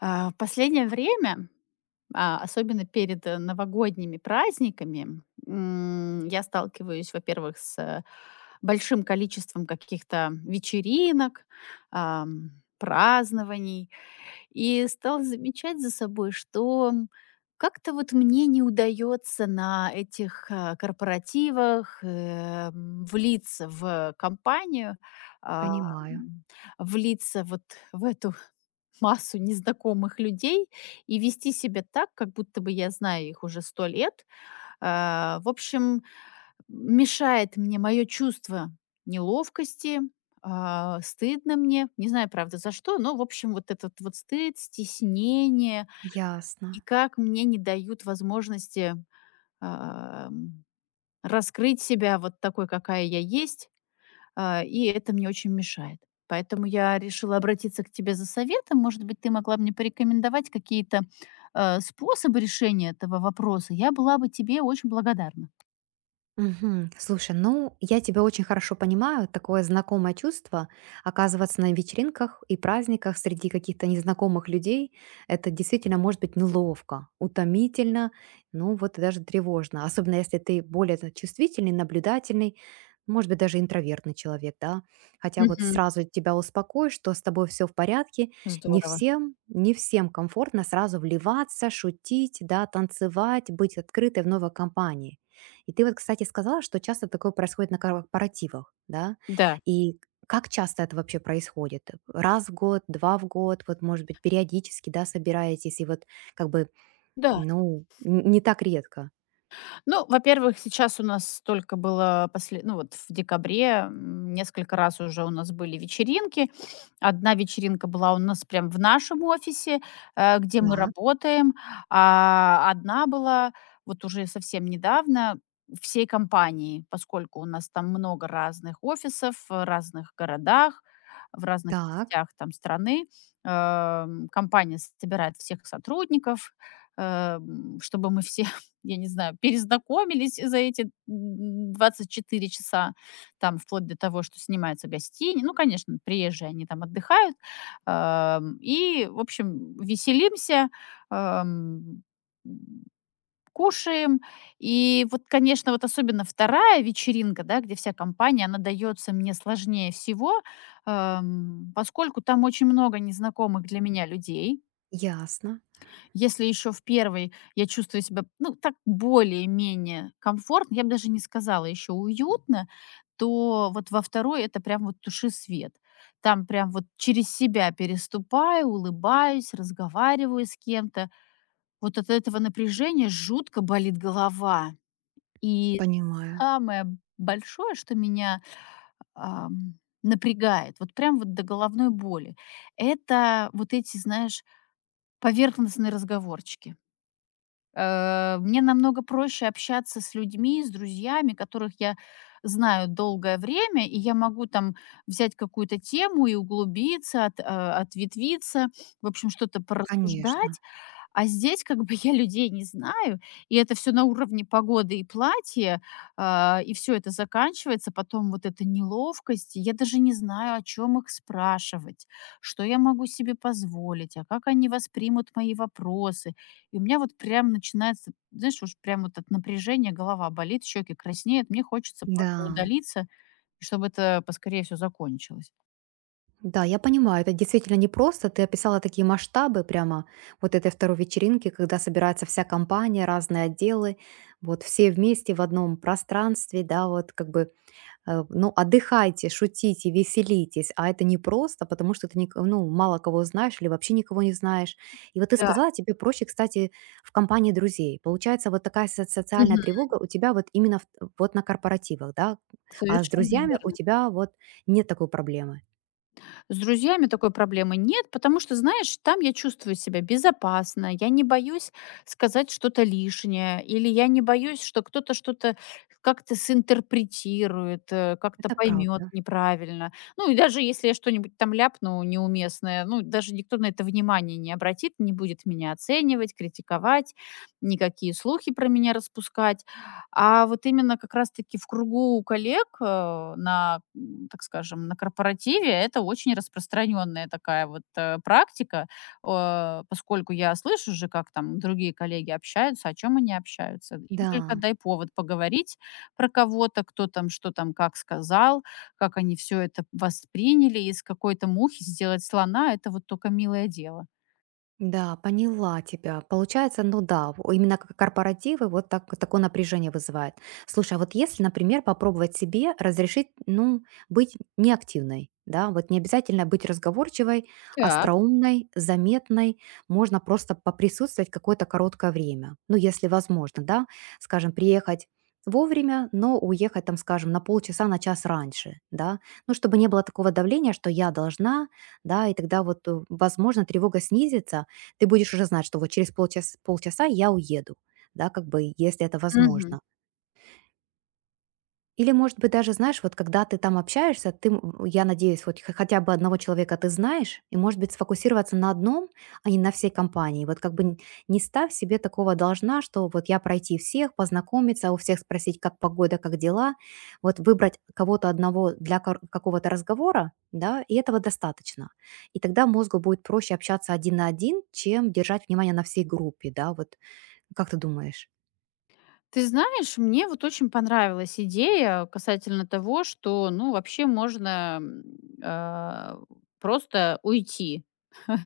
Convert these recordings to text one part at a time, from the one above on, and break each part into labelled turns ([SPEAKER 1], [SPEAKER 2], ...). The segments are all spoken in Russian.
[SPEAKER 1] В последнее время, особенно перед новогодними праздниками, я сталкиваюсь, во-первых, с большим количеством каких-то вечеринок, ам, празднований, и стала замечать за собой, что как-то вот мне не удается на этих, корпоративах, влиться в компанию, а,
[SPEAKER 2] Понимаю.
[SPEAKER 1] м, влиться вот в эту массу незнакомых людей и вести себя так, как будто бы я знаю их уже 100 лет, в общем, мешает мне мое чувство неловкости, стыдно мне, не знаю, правда, за что, но, в общем, вот этот вот стыд, стеснение,
[SPEAKER 2] Ясно.
[SPEAKER 1] и как мне не дают возможности ам, раскрыть себя вот такой, какая я есть, и это мне очень мешает. Поэтому я решила обратиться к тебе за советом. Может быть, ты могла мне порекомендовать какие-то способы решения этого вопроса. Я была бы тебе очень благодарна.
[SPEAKER 2] Мгм. Слушай, ну, я тебя очень хорошо понимаю, такое знакомое чувство оказываться на вечеринках и праздниках среди каких-то незнакомых людей, это действительно может быть неловко, утомительно, ну вот и даже тревожно, особенно если ты более чувствительный, наблюдательный, может быть, даже интровертный человек, да, хотя вот
[SPEAKER 1] Мгм.
[SPEAKER 2] сразу тебя успокою, что с тобой все в порядке,
[SPEAKER 1] Здорово.
[SPEAKER 2] не всем комфортно сразу вливаться, шутить, да, танцевать, быть открытой в новой компании. И ты вот, кстати, сказала, что часто такое происходит на корпоративах, да?
[SPEAKER 1] Да,
[SPEAKER 2] И как часто это вообще происходит? Раз в год, два в год, вот, может быть, периодически, да, собираетесь, и вот как бы,
[SPEAKER 1] да.
[SPEAKER 2] ну, не так редко.
[SPEAKER 1] Ну, во-первых, сейчас у нас только было после, ну вот в декабре несколько раз уже у нас были вечеринки. Одна вечеринка была у нас прям в нашем офисе, где мы
[SPEAKER 2] Так,
[SPEAKER 1] работаем, а одна была вот уже совсем недавно всей компании, поскольку у нас там много разных офисов в разных городах, в разных
[SPEAKER 2] так,
[SPEAKER 1] частях там страны. Компания собирает всех сотрудников, э, чтобы мы все, я не знаю, перезнакомились за эти 24 часа, там, вплоть до того, что снимаются гостини. Ну, конечно, приезжие, они там отдыхают. И, в общем, веселимся, ам, м, кушаем. И вот, конечно, вот особенно вторая вечеринка, да, где вся компания, она дается мне сложнее всего, поскольку там очень много незнакомых для меня людей.
[SPEAKER 2] ясно,
[SPEAKER 1] Если еще в первой я чувствую себя, ну, так более-менее комфортно, я бы даже не сказала, еще уютно, то вот во второй это прям вот туши свет. Там прям вот через себя переступаю, улыбаюсь, разговариваю с кем-то. Вот от этого напряжения жутко болит голова. И
[SPEAKER 2] понимаю,
[SPEAKER 1] самое большое, что меня ам, напрягает, вот прям вот до головной боли, это вот эти, знаешь, поверхностные разговорчики. Мне намного проще общаться с людьми, с друзьями, которых я знаю долгое время, и я могу там взять какую-то тему и углубиться, ответвиться, в общем, что-то
[SPEAKER 2] конечно.
[SPEAKER 1] порассуждать. А здесь как бы я людей не знаю, и это все на уровне погоды и платья, и все это заканчивается. Потом вот эта неловкость, я даже не знаю, о чем их спрашивать, что я могу себе позволить, а как они воспримут мои вопросы. И у меня вот прям начинается, знаешь, уж прям вот от напряжения голова болит, щеки краснеют. Мне хочется просто
[SPEAKER 2] Да,
[SPEAKER 1] удалиться, и чтобы это поскорее все закончилось.
[SPEAKER 2] да, я понимаю, это действительно непросто. Ты описала такие масштабы прямо вот этой второй вечеринки, когда собирается вся компания, разные отделы, вот все вместе в одном пространстве, да, вот как бы ну, отдыхайте, шутите, веселитесь, а это не просто, потому что ты ник ну, мало кого знаешь или вообще никого не знаешь. И вот ты
[SPEAKER 1] Да,
[SPEAKER 2] сказала, тебе проще, кстати, в компании друзей. Получается, вот такая социальная
[SPEAKER 1] мгм,
[SPEAKER 2] тревога у тебя вот именно вот на корпоративах, да? А с
[SPEAKER 1] совершенно
[SPEAKER 2] друзьями у
[SPEAKER 1] верно.
[SPEAKER 2] тебя вот нет такой проблемы.
[SPEAKER 1] С друзьями такой проблемы нет, потому что, знаешь, там я чувствую себя безопасно, я не боюсь сказать что-то лишнее, или я не боюсь, что кто-то что-то как-то синтерпретирует, как-то
[SPEAKER 2] Это
[SPEAKER 1] поймет
[SPEAKER 2] правда.
[SPEAKER 1] неправильно. Ну и даже если я что-нибудь там ляпну неуместное, ну даже никто на это внимание не обратит, не будет меня оценивать, критиковать, никакие слухи про меня распускать. А вот именно как раз-таки в кругу коллег, так скажем, на корпоративе это очень распространенная такая вот практика, поскольку я слышу же, как там другие коллеги общаются, о чем они общаются. Им только
[SPEAKER 2] Да.
[SPEAKER 1] дай повод поговорить про кого-то, кто там, что там, как сказал, как они все это восприняли, из какой-то мухи сделать слона, это вот только милое дело.
[SPEAKER 2] Да, поняла тебя. Получается, ну да, именно как корпоративы вот так, такое напряжение вызывает. Слушай, а вот если, например, попробовать себе разрешить, ну, быть неактивной, да, вот не обязательно быть разговорчивой,
[SPEAKER 1] Так.
[SPEAKER 2] остроумной, заметной, можно просто поприсутствовать какое-то короткое время, ну, если возможно, да, скажем, приехать вовремя, но уехать там, скажем, на полчаса, на час раньше, да, ну, чтобы не было такого давления, что я должна, да, и тогда вот, возможно, тревога снизится, ты будешь уже знать, что вот через полчаса я уеду, да, как бы, если это
[SPEAKER 1] Мгм.
[SPEAKER 2] возможно. Или, может быть, даже, знаешь, вот когда ты там общаешься, ты, я надеюсь, хоть хотя бы одного человека ты знаешь, и, может быть, сфокусироваться на одном, а не на всей компании. Вот как бы не ставь себе такого должна, что вот я пройти всех, познакомиться, у всех спросить, как погода, как дела. Вот выбрать кого-то одного для какого-то разговора, да, и этого достаточно. И тогда мозгу будет проще общаться один на один, чем держать внимание на всей группе, да, вот как ты думаешь?
[SPEAKER 1] Ты знаешь, мне вот очень понравилась идея касательно того, что, ну, вообще можно а, просто уйти.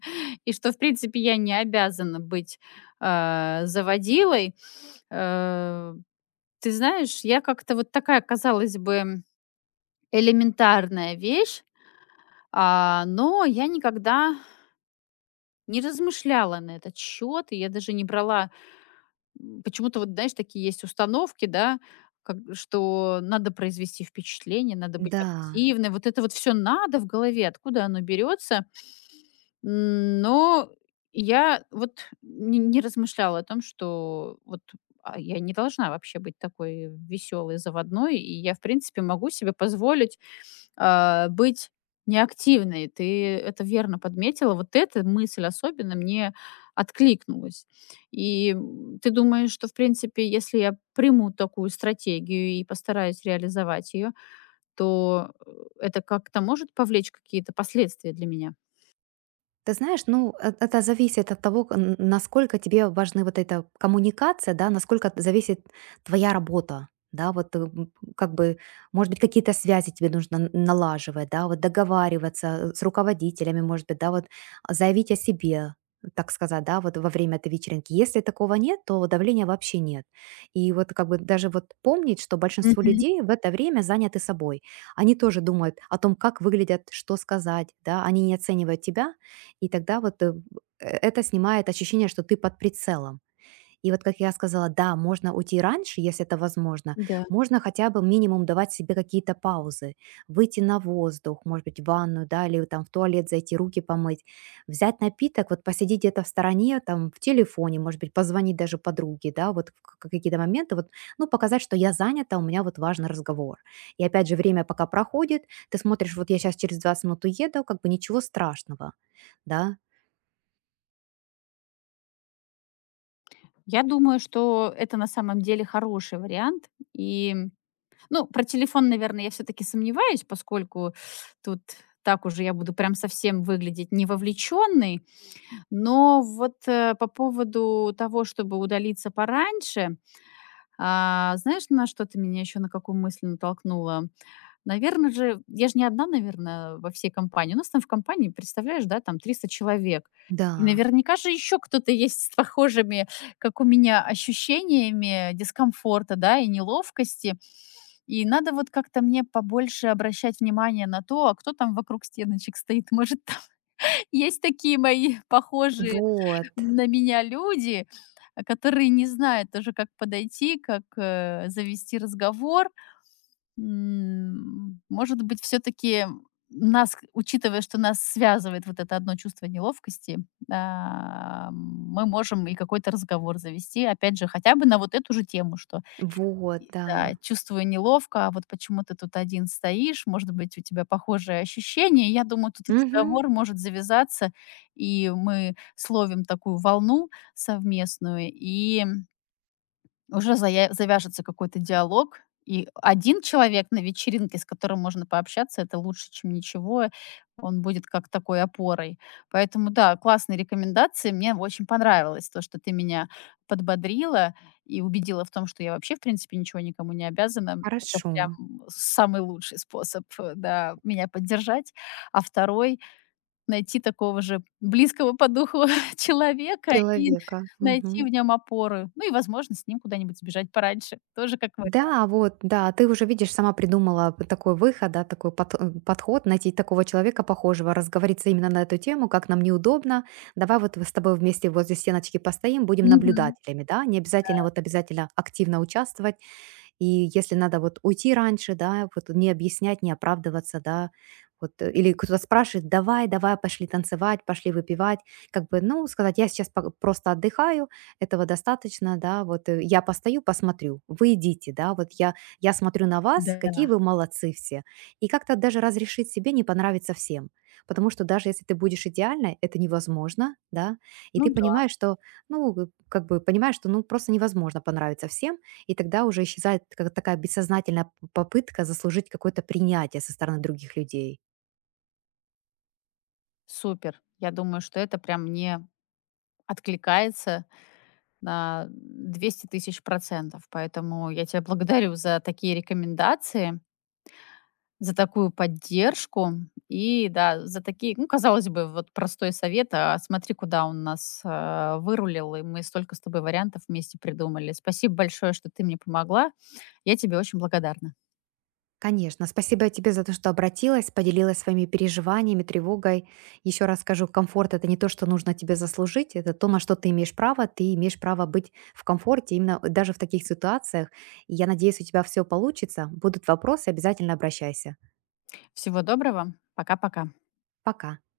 [SPEAKER 1] И что, в принципе, я не обязана быть заводилой. Э, Ты знаешь, я как-то вот такая, казалось бы, элементарная вещь, но я никогда не размышляла на этот счет, и я даже не брала. Почему-то вот, знаешь, такие есть установки, да, как что надо произвести впечатление, надо быть
[SPEAKER 2] Да.
[SPEAKER 1] активной. Вот это вот все надо в голове, откуда оно берется? Но я вот не размышляла о том, что вот, я не должна вообще быть такой веселой, заводной, и я, в принципе, могу себе позволить, быть неактивной. Ты это верно подметила. Вот эта мысль особенно мне откликнулась. И, ты думаешь, что, в принципе, если я приму такую стратегию и постараюсь реализовать ее, то, это как-то может повлечь какие-то последствия для меня?
[SPEAKER 2] Ты знаешь, ну, это зависит от того, насколько тебе важны вот эта коммуникация, да, насколько зависит твоя работа, да, вот как бы, может быть, какие-то связи тебе нужно налаживать, да, вот договариваться с руководителями, может быть, да, вот заявить о себе, так сказать, да, вот во время этой вечеринки. Если такого нет, то давления вообще нет. И вот как бы даже вот помнить, что большинство
[SPEAKER 1] Мгм.
[SPEAKER 2] людей в это время заняты собой. Они тоже думают о том, как выглядят, что сказать, да, они не оценивают тебя, и тогда вот, это снимает ощущение, что ты под прицелом. И вот, как я сказала, да, можно уйти раньше, если это возможно.
[SPEAKER 1] Да.
[SPEAKER 2] Можно хотя бы минимум давать себе какие-то паузы. Выйти на воздух, может быть, в ванную, да, или там в туалет зайти, руки помыть. Взять напиток, вот посидеть где-то в стороне, там, в телефоне, может быть, позвонить даже подруге, да, вот в какие-то моменты, вот, ну, показать, что я занята, у меня вот важный разговор. И опять же, время пока проходит, ты смотришь, вот я сейчас через 20 минут уеду, как бы ничего страшного, да,
[SPEAKER 1] Я думаю, что это на самом деле хороший вариант. И, ну, про телефон, наверное, я все-таки сомневаюсь, поскольку тут так уже я буду прям совсем выглядеть не вовлеченной. Но вот по поводу того, чтобы удалиться пораньше, знаешь, на что ты меня еще, на какую мысль натолкнула? Наверное же, я же не одна, наверное, во всей компании. У нас там в компании, представляешь, да, там 300 человек.
[SPEAKER 2] Да,
[SPEAKER 1] И наверняка же еще кто-то есть с похожими, как у меня, ощущениями дискомфорта, да, и неловкости. И надо вот как-то мне побольше обращать внимание на то, а кто там вокруг стеночек стоит. Может, там есть такие мои похожие
[SPEAKER 2] вот,
[SPEAKER 1] на меня люди, которые не знают тоже, как подойти, как, завести разговор. Может быть, все таки нас, учитывая, что нас связывает вот это одно чувство неловкости, мы можем и какой-то разговор завести, опять же, хотя бы на вот эту же тему, что
[SPEAKER 2] вот,
[SPEAKER 1] и да,
[SPEAKER 2] да.
[SPEAKER 1] чувствую неловко, а вот почему ты тут один стоишь, может быть, у тебя похожие ощущения. Я думаю, тут
[SPEAKER 2] Мгм.
[SPEAKER 1] разговор может завязаться, и мы словим такую волну совместную, и уже зая завяжется какой-то диалог, и один человек на вечеринке, с которым можно пообщаться, это лучше, чем ничего. Он будет как такой опорой. Поэтому да, классные рекомендации. Мне очень понравилось то, что ты меня подбодрила и убедила в том, что я вообще, в принципе, ничего никому не обязана. Это
[SPEAKER 2] Хорошо.
[SPEAKER 1] прям самый лучший способ, да, меня поддержать. А второй — найти такого же близкого по духу человека и
[SPEAKER 2] Человека.
[SPEAKER 1] найти в
[SPEAKER 2] Мгм.
[SPEAKER 1] нем опору. Ну и, возможно, с ним куда-нибудь сбежать пораньше. Тоже как вариант.
[SPEAKER 2] Да, вот, да, ты уже, видишь, сама придумала такой выход, да, такой подход, найти такого человека похожего, разговориться именно на эту тему, как нам неудобно. Давай вот с тобой вместе возле стеночки постоим, будем
[SPEAKER 1] Мгм.
[SPEAKER 2] наблюдателями, да, не обязательно вот обязательно активно участвовать, И если надо вот уйти раньше, да, вот не объяснять, не оправдываться, да, вот, или кто-то спрашивает, давай, давай, пошли танцевать, пошли выпивать, как бы, ну, сказать, я сейчас просто отдыхаю, этого достаточно, да, вот я постою, посмотрю, вы идите, да, вот я смотрю на вас, какие
[SPEAKER 1] Да.
[SPEAKER 2] вы молодцы все, и как-то даже разрешить себе не понравиться всем, потому что даже если ты будешь идеальной, это невозможно, да, и
[SPEAKER 1] Ну
[SPEAKER 2] ты
[SPEAKER 1] да.
[SPEAKER 2] понимаешь, что, ну, как бы понимаешь, что, ну, просто невозможно понравиться всем, и тогда уже исчезает как такая бессознательная п попытка заслужить какое-то принятие со стороны других людей.
[SPEAKER 1] Супер. Я думаю, что это прям мне откликается на 200 000%. Поэтому я тебя благодарю за такие рекомендации. За такую поддержку и, да, за такие, ну, казалось бы, вот простой совет, а смотри, куда он нас вырулил, и мы столько с тобой вариантов вместе придумали. Спасибо большое, что ты мне помогла. Я тебе очень благодарна.
[SPEAKER 2] Конечно, спасибо тебе за то, что обратилась, поделилась своими переживаниями, тревогой. Еще раз скажу, комфорт- это не то, что нужно тебе заслужить, это то, на что ты имеешь право. Ты имеешь право быть в комфорте именно даже в таких ситуациях. И я надеюсь, у тебя все получится. Будут вопросы, обязательно обращайся.
[SPEAKER 1] Всего доброго. Пока-пока.
[SPEAKER 2] Пока.